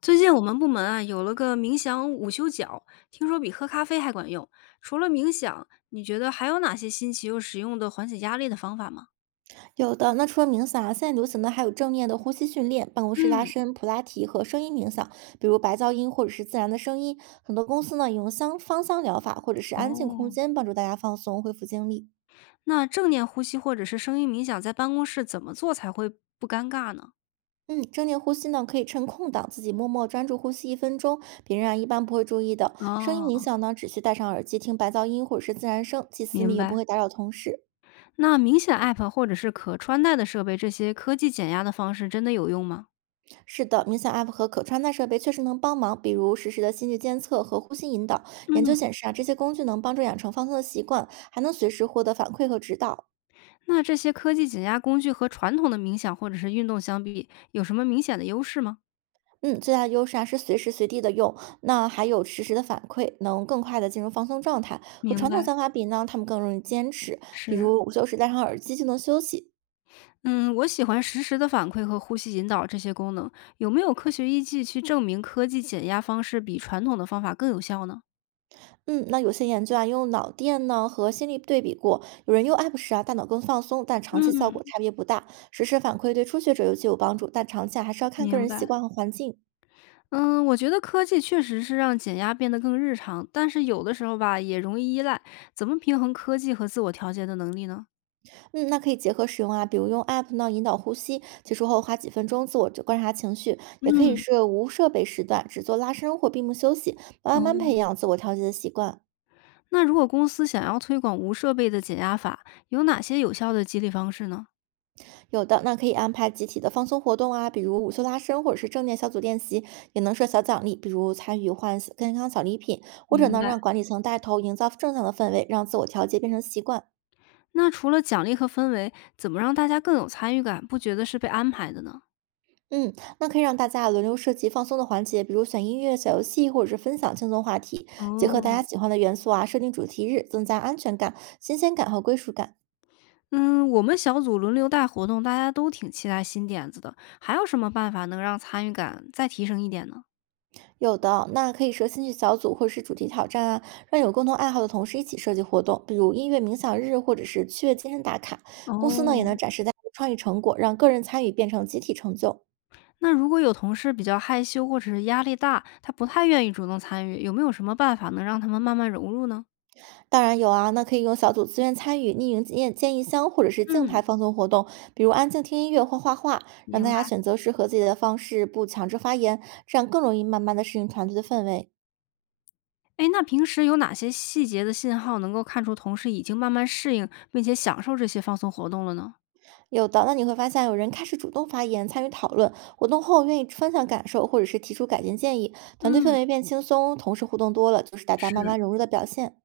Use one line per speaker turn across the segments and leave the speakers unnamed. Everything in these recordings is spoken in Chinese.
最近我们部门啊有了个冥想午休角，听说比喝咖啡还管用。除了冥想，你觉得还有哪些新奇又实用的缓解压力的方法吗？
有的，那除了冥想啊，现在流行的还有正念的呼吸训练、办公室拉
嗯，
伸、普拉提和声音冥想，比如白噪音或者是自然的声音。很多公司呢也用香芳香疗法或者是安静空
哦，
间帮助大家放松、恢复精力。
那正念呼吸或者是声音冥想在办公室怎么做才会不尴尬呢？
嗯，正念呼吸呢可以趁空档自己默默专注呼吸一分钟，别人啊一般不会注意的。声音冥
哦，
想呢只需戴上耳机听白噪音或者是自然声，既私密
明
又不
白。
会打扰同事。
那冥想 App 或者是可穿戴的设备，这些科技减压的方式真的有用吗？
是的，冥想 App 和可穿戴设备确实能帮忙，比如实时的心率监测和呼吸引导。研究
嗯，
显示啊，这些工具能帮助养成放松的习惯，还能随时获得反馈和指导。
那这些科技减压工具和传统的冥想或者是运动相比，有什么明显的优势吗？
嗯，最大的优势啊是随时随地的用，那还有实时的反馈，能更快的进入放松状态。和
明
传统
白。
想法比呢，他们更容易坚持，比
是，
如午休时戴上耳机就能休息，
嗯，我喜欢实时的反馈和呼吸引导这些功能。有没有科学依据去证明科技减压方式比传统的方法更有效呢？
嗯，那有些研究啊，用脑电呢和心率对比过，有人用 App 时啊，大脑更放松，但长期效
嗯，
果差别不大。实时反馈对初学者尤其有帮助，但长期啊还是要看个
明
人习
白。
惯和环境。
嗯，我觉得科技确实是让减压变得更日常，但是有的时候吧，也容易依赖。怎么平衡科技和自我调节的能力呢？
嗯，那可以结合使用啊，比如用 App 呢引导呼吸，结束后花几分钟自我观察情绪，也可以
嗯，
是无设备时段，只做拉伸或闭目休息，慢慢
哦，
培养自我调节的习惯。
那如果公司想要推广无设备的减压法，有哪些有效的激励方式呢？
有的，那可以安排集体的放松活动啊，比如午休拉伸或者是正念小组练习，也能设小奖励，比如参与换小健康小礼品，或者
明
呢
白。
让管理层带头，营造正向的氛围，让自我调节变成习惯。
那除了奖励和氛围，怎么让大家更有参与感，不觉得是被安排的呢？
嗯，那可以让大家轮流设计放松的环节，比如选音乐、小游戏，或者是分享轻松话题，结合大家
哦，
喜欢的元素啊，设定主题日，增加安全感、新鲜感和归属感。
嗯，我们小组轮流带活动，大家都挺期待新点子的。还有什么办法能让参与感再提升一点呢？
有的，那可以设兴趣小组或是主题挑战啊，让有共同爱好的同事一起设计活动，比如音乐冥想日或者是趣味健身打卡。公司呢也
哦，
能展示大家的创意成果，让个人参与变成集体成就。
那如果有同事比较害羞或者是压力大，他不太愿意主动参与，有没有什么办法能让他们慢慢融入呢？
当然有啊，那可以用小组自愿参与匿名建议箱或者是静
嗯，
态放松活动，比如安静听音乐或画画，让大
明
家
白。
选择适合自己的方式，不强制发言，这样更容易慢慢的适应团队的氛围。
哎，那平时有哪些细节的信号能够看出同事已经慢慢适应并且享受这些放松活动了呢？
有的，那你会发现有人开始主动发言、参与讨论，活动后愿意分享感受，或者是提出改进建议，团队氛
嗯，
围变轻松，同事互动多了，就是大家慢
是。
慢融入的表现。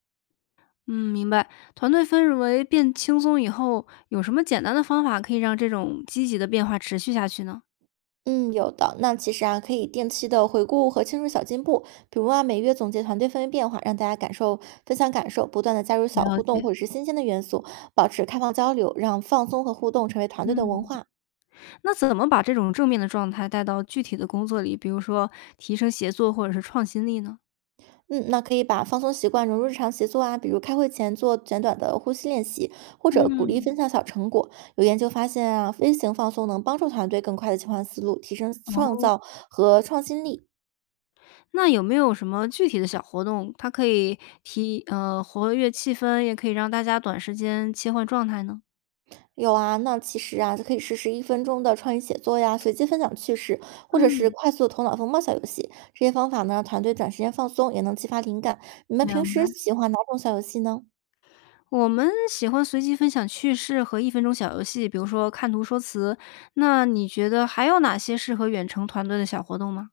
嗯，明白。团队氛围变轻松以后，有什么简单的方法可以让这种积极的变化持续下去呢？
嗯，有的。那其实啊，可以定期的回顾和庆祝小进步，比如啊，每月总结团队氛围变化，让大家感受分享感受，不断的加入小
了
互动
解。
或者是新鲜的元素，保持开放交流，让放松和互动成为团队的文
嗯，
化。
那怎么把这种正面的状态带到具体的工作里，比如说提升协作或者是创新力呢？
嗯，那可以把放松习惯融入日常协作啊，比如开会前做简短的呼吸练习，或者鼓励分
嗯，
享小成果。有研究发现啊，微型放松能帮助团队更快的切换思路，提升创
哦，
造和创新力。
那有没有什么具体的小活动，它可以活跃气氛，也可以让大家短时间切换状态呢？
有啊，那其实啊，就可以试试一分钟的创意写作呀，随机分享趣事，或者是
嗯，
快速头脑风暴小游戏。这些方法呢，让团队短时间放松，也能激发灵感。你们
明
平
白。
时喜欢哪种小游戏呢？
我们喜欢随机分享趣事和1分钟小游戏，比如说看图说词。那你觉得还有哪些适合远程团队的小活动吗？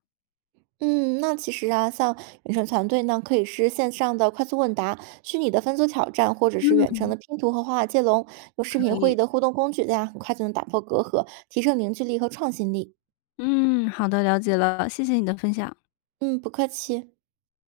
嗯，那其实啊，像远程团队呢，可以是线上的快速问答、虚拟的分组挑战，或者是远
嗯，
程的拼图和画画接龙，有视
可
频会议
以，
的互动工具，大家很快就能打破隔阂，提升凝聚力和创新力。
嗯，好的，了解了，谢谢你的分享。
嗯，不客气。